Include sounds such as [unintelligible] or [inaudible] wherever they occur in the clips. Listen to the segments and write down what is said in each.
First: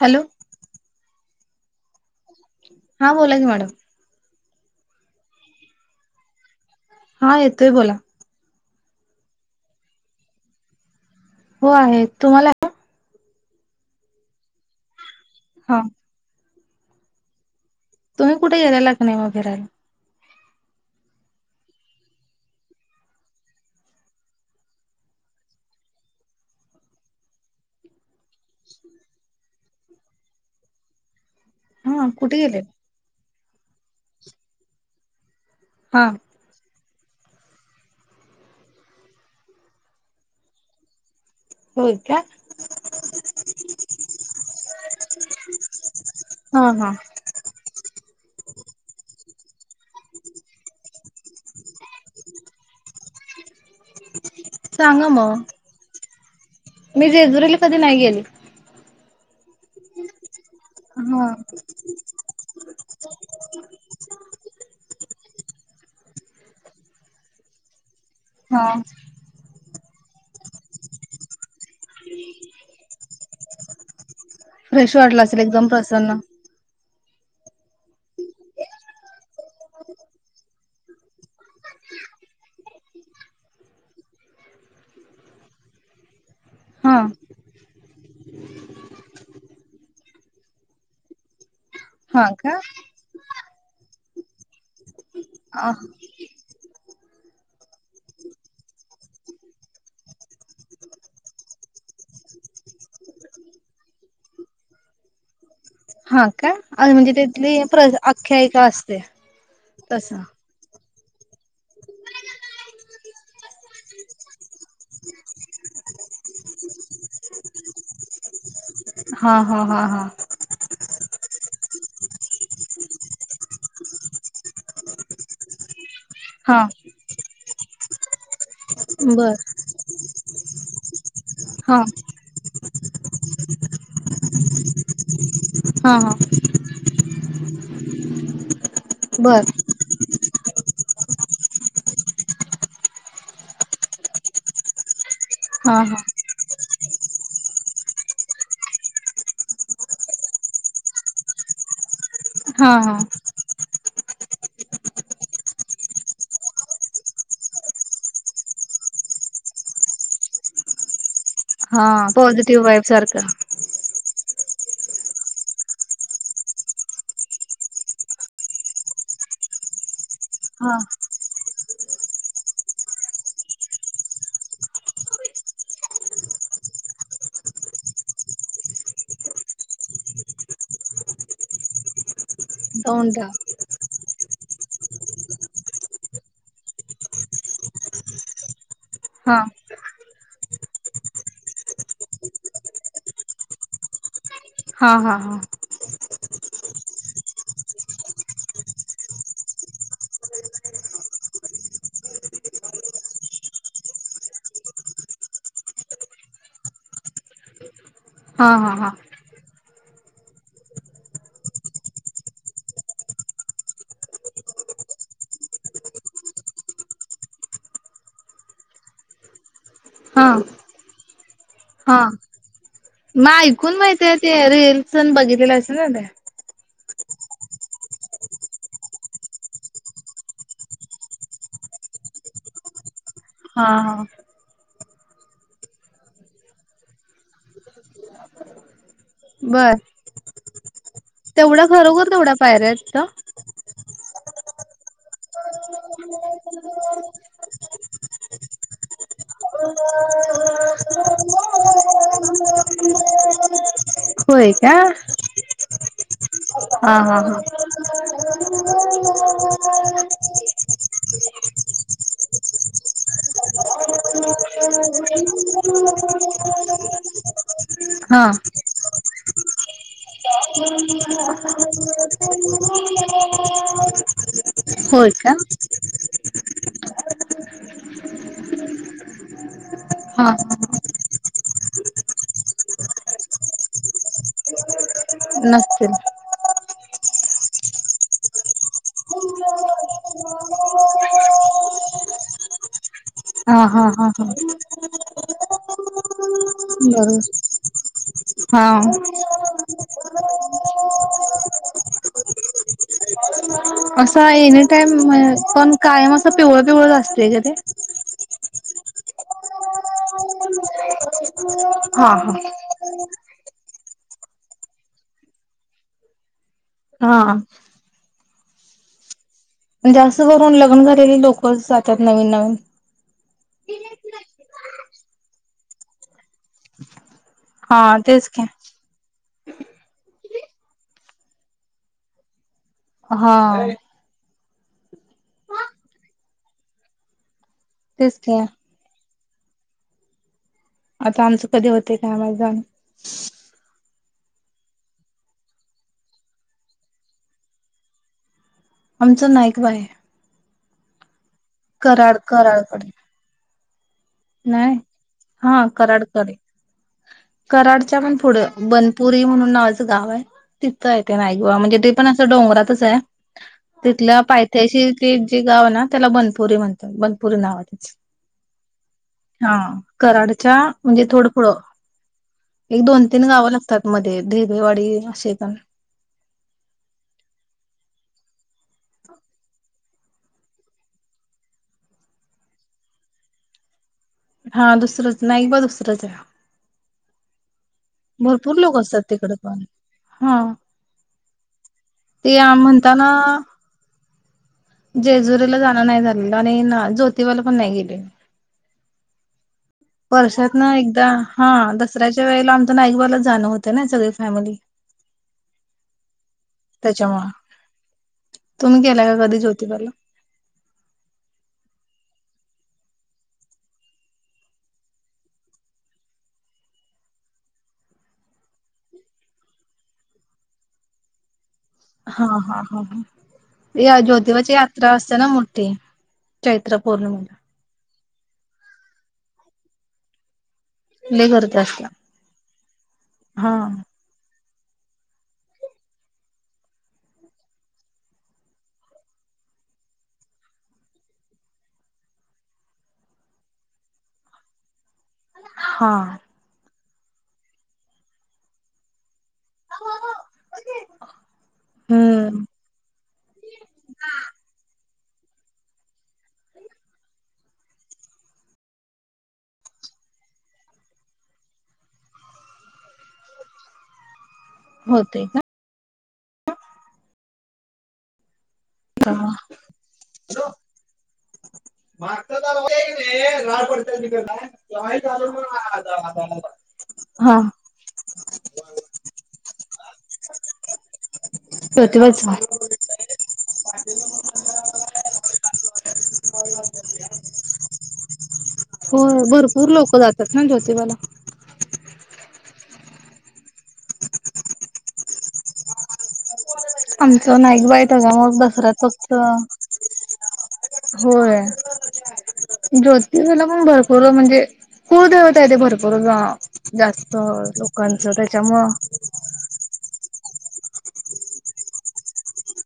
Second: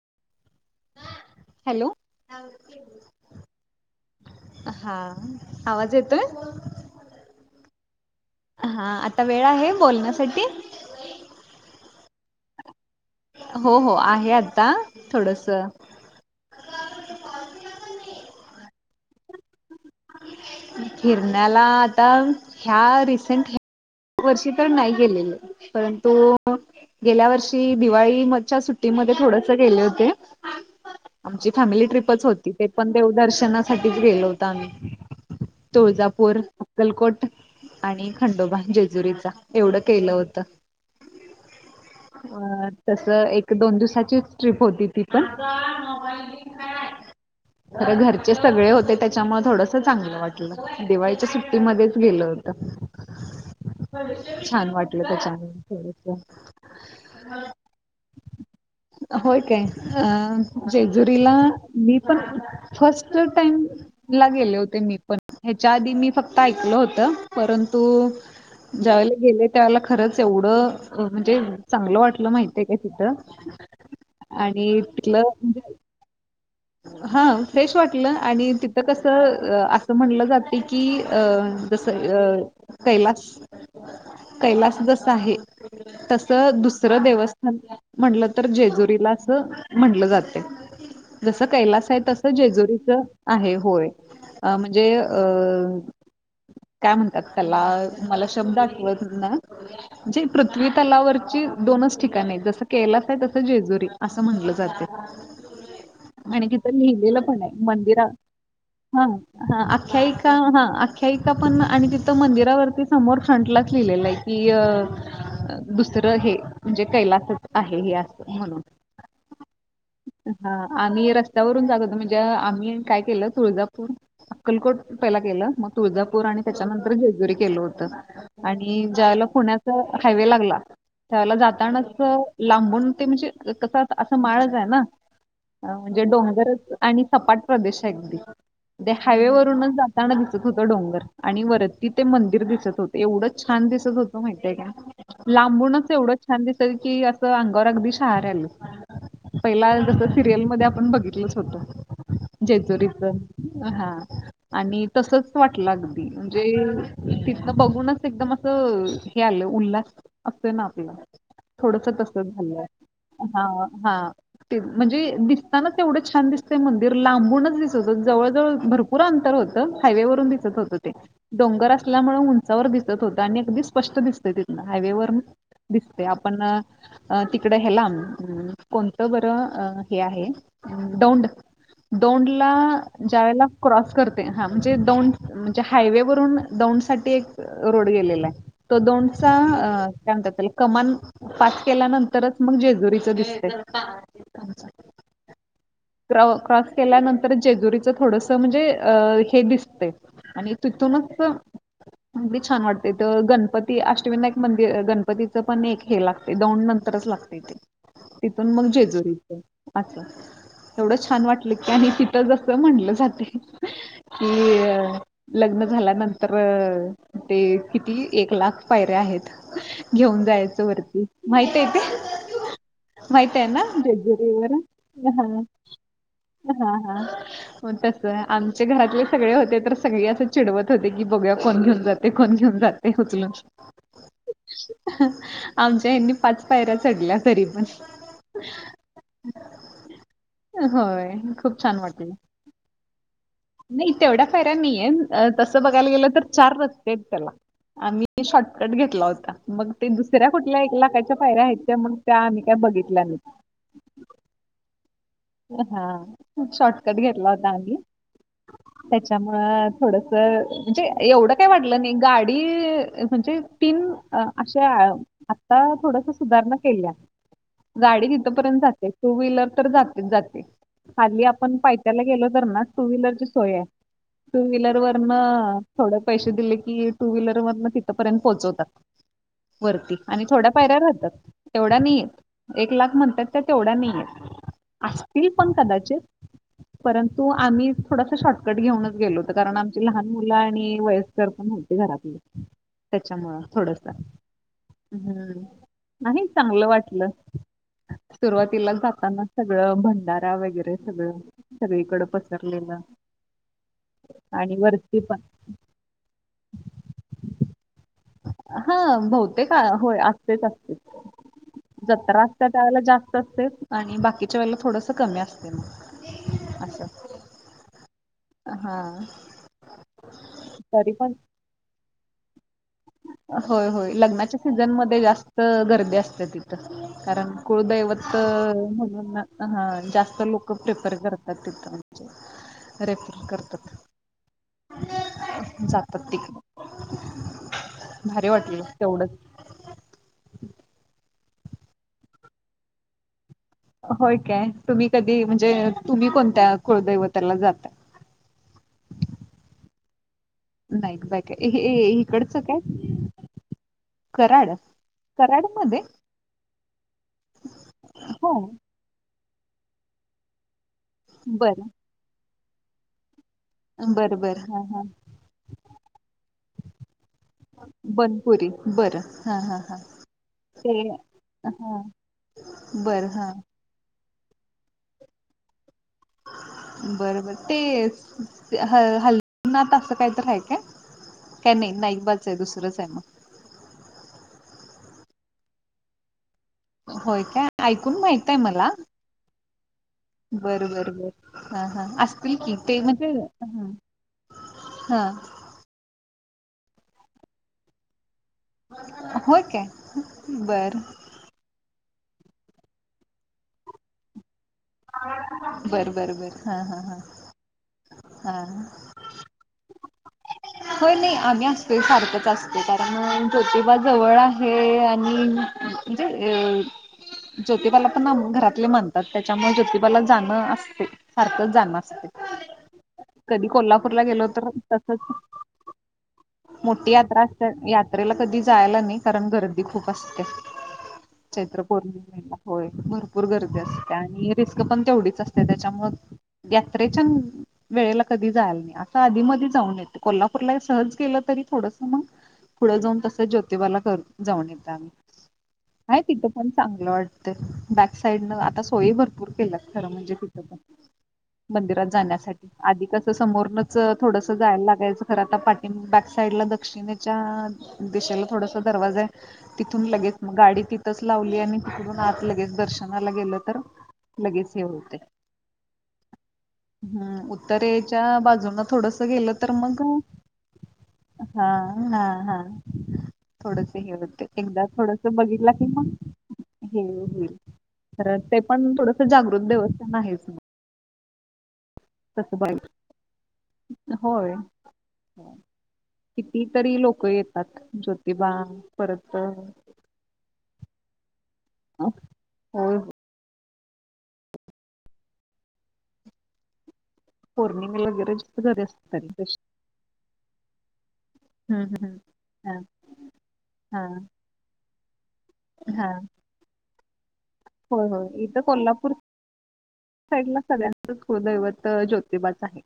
Hello hello हा बोलाची madam हा आवाज येतोय हा येतोय बोला हा आता वेळ आहे बोलण्यासाठी हो आहे तुम्हाला हो हो आहे आता थोडस हा तुम्ही कुठे गेलेला क नाही वग फिरायला हिरण्याला आता ह्या रिसेंट ह वर्षी तर नाही गेलेले परंतु गेल्या वर्षी दिवाळी म सुट्टीमध्ये थोड ओके आमची फॅमिली हा ट्रीपच कुठे होती गेले ते पण देव दर्शन साठीच गेहिलो होत आम्ही हा तुळजापूर अकलकोट आणि खंडोबा ज मजुरी एवढं केलं होत होय का तस एक दोन दिवसा टप होती त हा हा पण घरचे सगळे होते त्यामुळे थोडस चांगलं वाटलं दिवाळीच्या सुट्टीमध्येच गेलं होत ह छान वाटलं सांगा त्या चान मग थोडस मी जेजुरीला कधी नाही गेली हो काय अ हा जेजुरीला मी पण फर्स्ट टाइम ला गेले होते मी पण च्या आधी मी फक्त ऐकल होतं परंतु हा ज्या वेळेला गेले त्या वेळेला खरंच एवढं म्हणजे चांगलं वाटलं माहितय आहे काय तिथ. आणि फ्रेश तिथलं वाटलं असेल एकदम म्हणजे प्रसन्न हा फ्रेश वाटलं आणि तिथ कस असं म्हटलं जातय की जस कैलास कैलास जस आहे तसं. हा दुसरं देवस्थान म्हणलं जातं. तर जेजुरीला अस म्हटलं जातय. जस कैलास आहे तस हा का जेजुरीच आहे होय. अ म्हणजे अ अ काय म्हणतात? त्याला मला शब्द आठव ना, जे पृथ्वी तलावरची दोनच ठिकाणी आहेत. जस कैलास आहे, तसं जेजुरी असं म्हणलं जातय. हा आणि का तिथं अ म्हणजे लिहिलेलं पण आहे तिथली प्र मंदिरात आख्यायिका असते हा हा तस आख्यायिका हा हा. आख्यायिका पण आणि तिथं मंदिरावरती समोर फ्रंटलाच लिहिलेलं आहे की दुसरं ह दुसर हे म्हणजे कैलासच आहे हे अस म्हणून हा हा हा हा आणि रस्त्यावरून जात होत म्हणजे आम्ही काय केलं तुळजापूर, अक्कलकोट पहिला केलं मग तुळजापूर आणि हा त्याच्यानंतर जेजुरी केल होत. तो. आणि ज्यावेळेला बर पुण्यात हायवे लागला त्या वेळेला हा जातानाच लांबून ते म्हणजे कस अस असं माळच आहे ना. हा म्हणजे हा डोंगरच आणि सपाट प्रदेश हाय अगदी बर हायवेवरूनच जाताना दिसत होत डोंगर आणि वरती ते मंदिर दिसत होते एवढंच छान दिसत होत माहितीय का? हा लांबूनच हा एवढंच छान दिसत की असं अंगावर अगदी शहार आल. पहिला जस सिरियल मध्ये आपण बघितलच होत. हा हा जेजुरीच. हा आणि तसच वाटलं अगदी म्हणजे तिथनं बघूनच एकदम असं हे आलं उल्हास असतय ना आपलं. हा थोडस तसच पॉझिटिव्ह झालंय. वाईब सारखं हा हा. [inaudible] म्हणजे दिसतानाच तेवढं छान दिसतय मंदिर लांबूनच दिसत जवळ जवळ भरपूर अंतर होतं हायवेवरून. दिसत होत ते डोंगरात असल्या मूळ उंचावर दिसत होत आणि अगदी स्पष्ट दिसते तिथन हायवेवर दिसते आपण तिकडे ह्याला कोणतं बरं बरं हे आहे दौंड दौंड न ज्यावेळेला क्रॉस करत हा म्हणजे दौंड म्हणजे हायवे वरून दौंड साठी एक रोड गेलेला आहे तो दौंड चा हा काय म्हणतात त्याला कमान पास केल्यानंतरच मग जेजुरीच दिसते हा हा हा क्रॉस केल्यानंतर जेजुरीचं थोडस म्हणजे अ हे दिसतय आणि तिथूनच अगदी छान वाटते तर गणपती अष्टविनायक मंदिर गणपतीचं पण एक हे लागते दोंड नंतरच लागते ते. हा हा तिथून हा मग हा जेजुरी. अच्छा एवढं छान वाटलं की आणि तिथ ज असं म्हटलं जाते कि लग्न झाल्यानंतर अ ते किती एक लाख पायऱ्या आहेत घेऊन हा जायचं वरती माहित आहे हा ते मग माहित आहे ना ऐकून माहिती आहे जेजुरी ते रिल्स [unintelligible] हा हा हो तस आमच्या घरातले सगळे होते तर सगळे असं चिडवत होते की बघया कोण घेऊन जाते कोण घेऊन जाते. उचलून हा हा आमच्या यांनी पाच पायऱ्या चढल्या तरी पण. बरं होय खूप तेवढा छान खरोघर वाटलं तेवढ्या पायऱ्या आहेत का. नाही तेवढ्या पायऱ्या नाहीेये तसं बघायला गेलं तर चार रस्ते आहेत त्याला आम्ही शॉर्टकट घेतला होता मग ते दुसऱ्या कुठल्या एक लाखाच्या फायऱ्या आहेत त्या मग त्या आम्ही काय बघितल्या नाही. होय का. हा खूप शॉर्टकट हा हा घेतला हा होता आम्ही त्याच्यामुळ थोडस म्हणजे एवढं काय वाटलं नाही गाडी म्हणजे तीन अशा आता थोडस सुधारणा केल्या गाडी हा तिथपर्यंत जाते. टू व्हीलर तर जात जाते. खाली आपण पायथ्याला गेलो तर ना टू व्हीलरची सोय आहे टू व्हीलर होय वरन का थोड पैसे दिले की टू व्हीलर मधन तिथपर्यंत पोचवतात वरती आणि हा थोड्या पायऱ्या राहतात. तेवढा नाही ये एक लाख म्हणतात त्या तेवढा नाही ये. असतील पण नसतील कदाचित. परंतु आम्ही थोडासा शॉर्टकट घेऊनच गेलो होत कारण आमची लहान मुलं आणि वयस्कर पण होते घरातले. त्याच्यामुळं हा थोडस हा हा हा हम्. नाही चांगलं वाटलं बरोबर हा सुरुवातीलाच जाताना. [unintelligible] भंडारा वगैरे सगळं, सगळीकड पसरलेलं. असं आणि एनी टाइम वरती पण कायम असं पिवळ पिवळ असतेय का ते? हा बहुतेक होय असतेच असते. हा हा जत्राच्या टायमाला जास्त आणि बाकीच्या वेळेला थोडस कमी असते. असं हा हा जास्त करून लग्न तरी पण झालेले लोक असतात. त्यात नवीन नवीन होय होय लग्नाच्या सीझन मध्ये जास्त गर्दी असते तिथं कारण हा कुळदैवत तेच की. म्हणून हा जास्त लोक प्रिफर करतात तिथं म्हणजे रेफर हा करतात. जातात तिकडे तेच भारी की वाटलं तेवढंच आता आमच कधी होते गावाला जाणं. होय काय तुम्ही कधी म्हणजे तुम्ही कोणत्या कुळदैवताला जाताय. आमचं नाईक बा आहे. नाईक बा हे इकडचं काय. कराडकडे कराड नाही, कराड हा मध्ये कराड कडे, कराडच्या पण हो पुढं बनपुरी म्हणून नावाचं गाव आहे. तिथ आहे ते नाईकबा बरं म्हणजे ते पण डोंगरातच आहे. तिथल्या बरं बरं हा हा पायथ्याशी ते जे गाव ना त्याला बनपुरी म्हणतो बनपुरी नावाच हा कराडच्या ते म्हणजे थोडं फुडं हा एक दोन बरं तीन हा गावं लागतात मध्ये ढेगेवाडी असे पण बरोबर ते ह हलनाथ असं काही तर आहे काय? काय नाही नाईकबाच आहे दुसरंच आहे मग हा दुसरंच, नाईकबा दुसरंच आहे. होय काय ऐकून माहित आहे भरपूर मला, लोक असतात तिकडे पण हा बर बर बर हा हा. असतील की ते म्हणजे हा जेजुरीला जाण नाही झालं. नाही ना ज्योतिबा ला पण नाही गेले. होय की वर्षातन एकदा हा दस दसऱ्याच्या वेळेला आमचं नाईकबारला जाणं होतं ना सगळे फॅमिली बर-बर-बर त्याच्यामुळे हा-हा-हा-हा. तुम्ही गेला का कधी ज्योतिबाला होय नाही आम्ही असतोय, सारखंच असत कारण ज्योतिबा जवळ आहे. आणि म्हणजे ज्योतिबाला पण घरातले म्हणतात. त्याच्यामुळे ज्योतिबाला जाणं असते सारखंच जाणं असते हा-हा ह-ह कधी या कोल्हापूरला गेलो तर ज्योतिवाची यात्रा तसच असते ना चैत्र मोठी यात्रा पौर्णिमेला असते यात्रेत मग कधी जायला नाही कारण गर्दी खूप असते. लय गर्दी चैत्र असते पौर्णिमेला होय भरपूर हा गर्दी असते आणि रिस्क पण तेवढीच असते त्याच्यामुळ यात्रेच्या वेळेला कधी जायला नाही असं आधी मधी जाऊन येते कोल्हापूरला सहज केलं तरी थोडस मग पुढं जाऊन तसं ज्योतिबाला जाऊन येणार हा आहेय तिथे पण चांगल नॉट द बॅक साईडन आता सोयी भरपूर खरं म्हणजे तिथ पण मंदिरात हम्म जाण्यासाठी आधी कसं समोरनच थोडस जायला लागायचं खरं आता पाटि बॅक साइड ला दक्षिणेच्या दिशेला थोडासा दरवाजा आहे, तिथून लगेच गाडी तिथच लावली आणि तिथून आज लगेच दर्शनाला गेलं तर लगेच हे होते हम्म दरेच्या बाजून थोडंस गेलं का तर मग हा हा हा मागचा दरवाजा राड थोडस हे पडतात होते. तिकडला एकदा थोडस बघितलं की मग हे होईल, हा तर ते पण थोडस जागृत देवस्थान आहेच [inaudible] प्रतिमच तसं आहे. बघ होय [inaudible] कितीतरी लोक येतात ज्योतिबा परत होय अ भरपूर लोक जातात ना ज्योतिबाला होय आमचं नाईठ पौर्णिमेला बाईट वगैरे होता मग जास्त गर्दी दसरा असते फक्त तशी होय हम्म हम्म हम्म. ज्योतिला पण हा भरपूर म्हणजे कुल लय देवता आहे ते हा हा भरपूर जास्त तर होय होय लोकांचं इथं त्याच्यामुळ कोल्हापूर साईड ला सगळ्यांचच कूलदैवत ज्योतिबाच आहे.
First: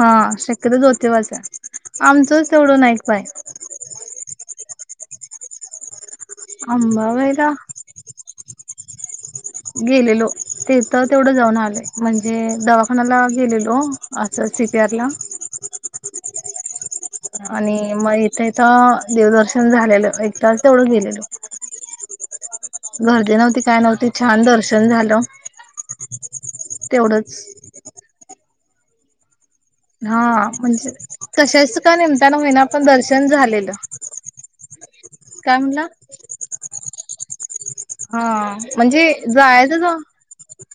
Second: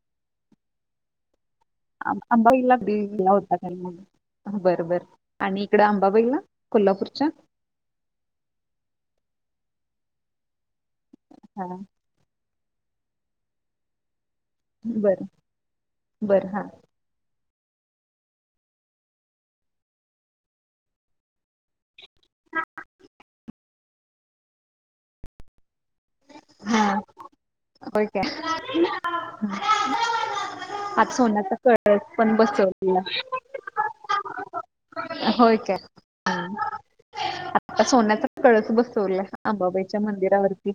हा शक्यतो जोतेवाज [inaudible] बरं बरं आणि इकडं आबां अंबाबाईला? गेलेलो ते- तर तेवढं जाऊन आलोय म्हणजे, दवाखान्याला गेलेलो- असं सीपी आर ला- बरं बरं! हा! आणि मग इथं इथं देवदर्शन झालेलं एक तास तेवढं गेलेलो. गर्दी नव्हती काय नव्हती छान दर्शन झालं. तेवढंच- ह... हा म्हणजे तशच का कळस पण निमताना का वहिना पण बसवलेला दर्शन झालेलं. काय म्हला? हा... आ सोन्याचा कळस बसवला. जायचंच आंबाबाईच्या मंदिरावरती-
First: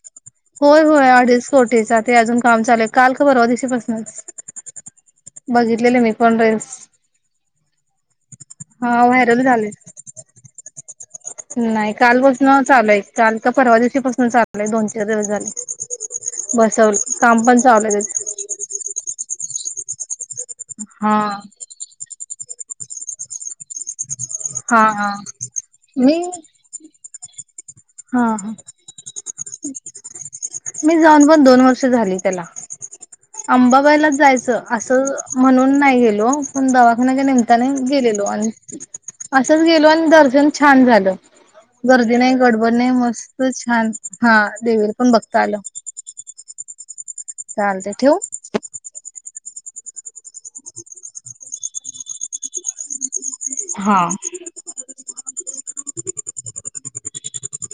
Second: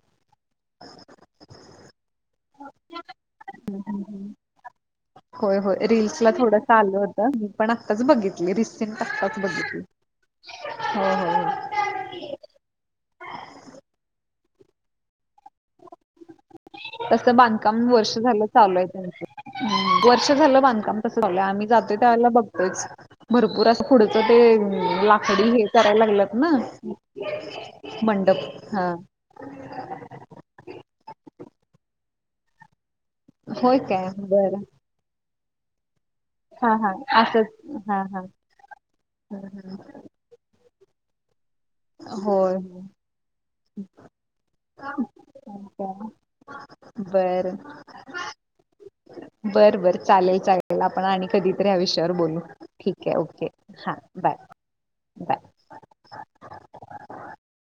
होय होय अडीच कोटीचा ते अजून काम चालेल काल का परवा दिशीपासूनच होय होय बघितलेले मी रील्सला पण ्रेस. थोडस आलं होतं पण आत्ताच बघित. हा व्हायरल झाले. हो हो हो नाही कालपासून चालूय काल परवा दिवशी पासून चालू. दोन चार दिवस झाले. बसवलं तस काम पण बांधकाम चालू आहे वर्ष त्याचं झालं चालू आहे त्यांचं. ह वर - झालं बांधकाम हा कसं चालूये आम्ही जातो त्यावेळेला बघ- भरपूर अस पुढे - ते हा हा. लाकडी हे करायला मी लागलत ना मंडप. हा! मी जाऊन पण दोन वर्ष झाली त्याला. होय काय अंबाबाईलाच जायचं. बरं असं, म्हणून नाही गेले. हो पण हा हा दवाखान्याच्या असंच निेमताने हा हा. गेलेलो आणि- असंच गेलो आणि दर्शन- छान झालं. गर्दी नाही होय गडबड नाही मस्त छान, हा देवीला पण बघता आलं. बरं. चाल ते ठेवू? बरं बरं चालेल चालेल आपण आणि कधीतरी ह्या विषयावर बोलू ठीक आहे ओके ओके हां हा बाय बाय [inaudible]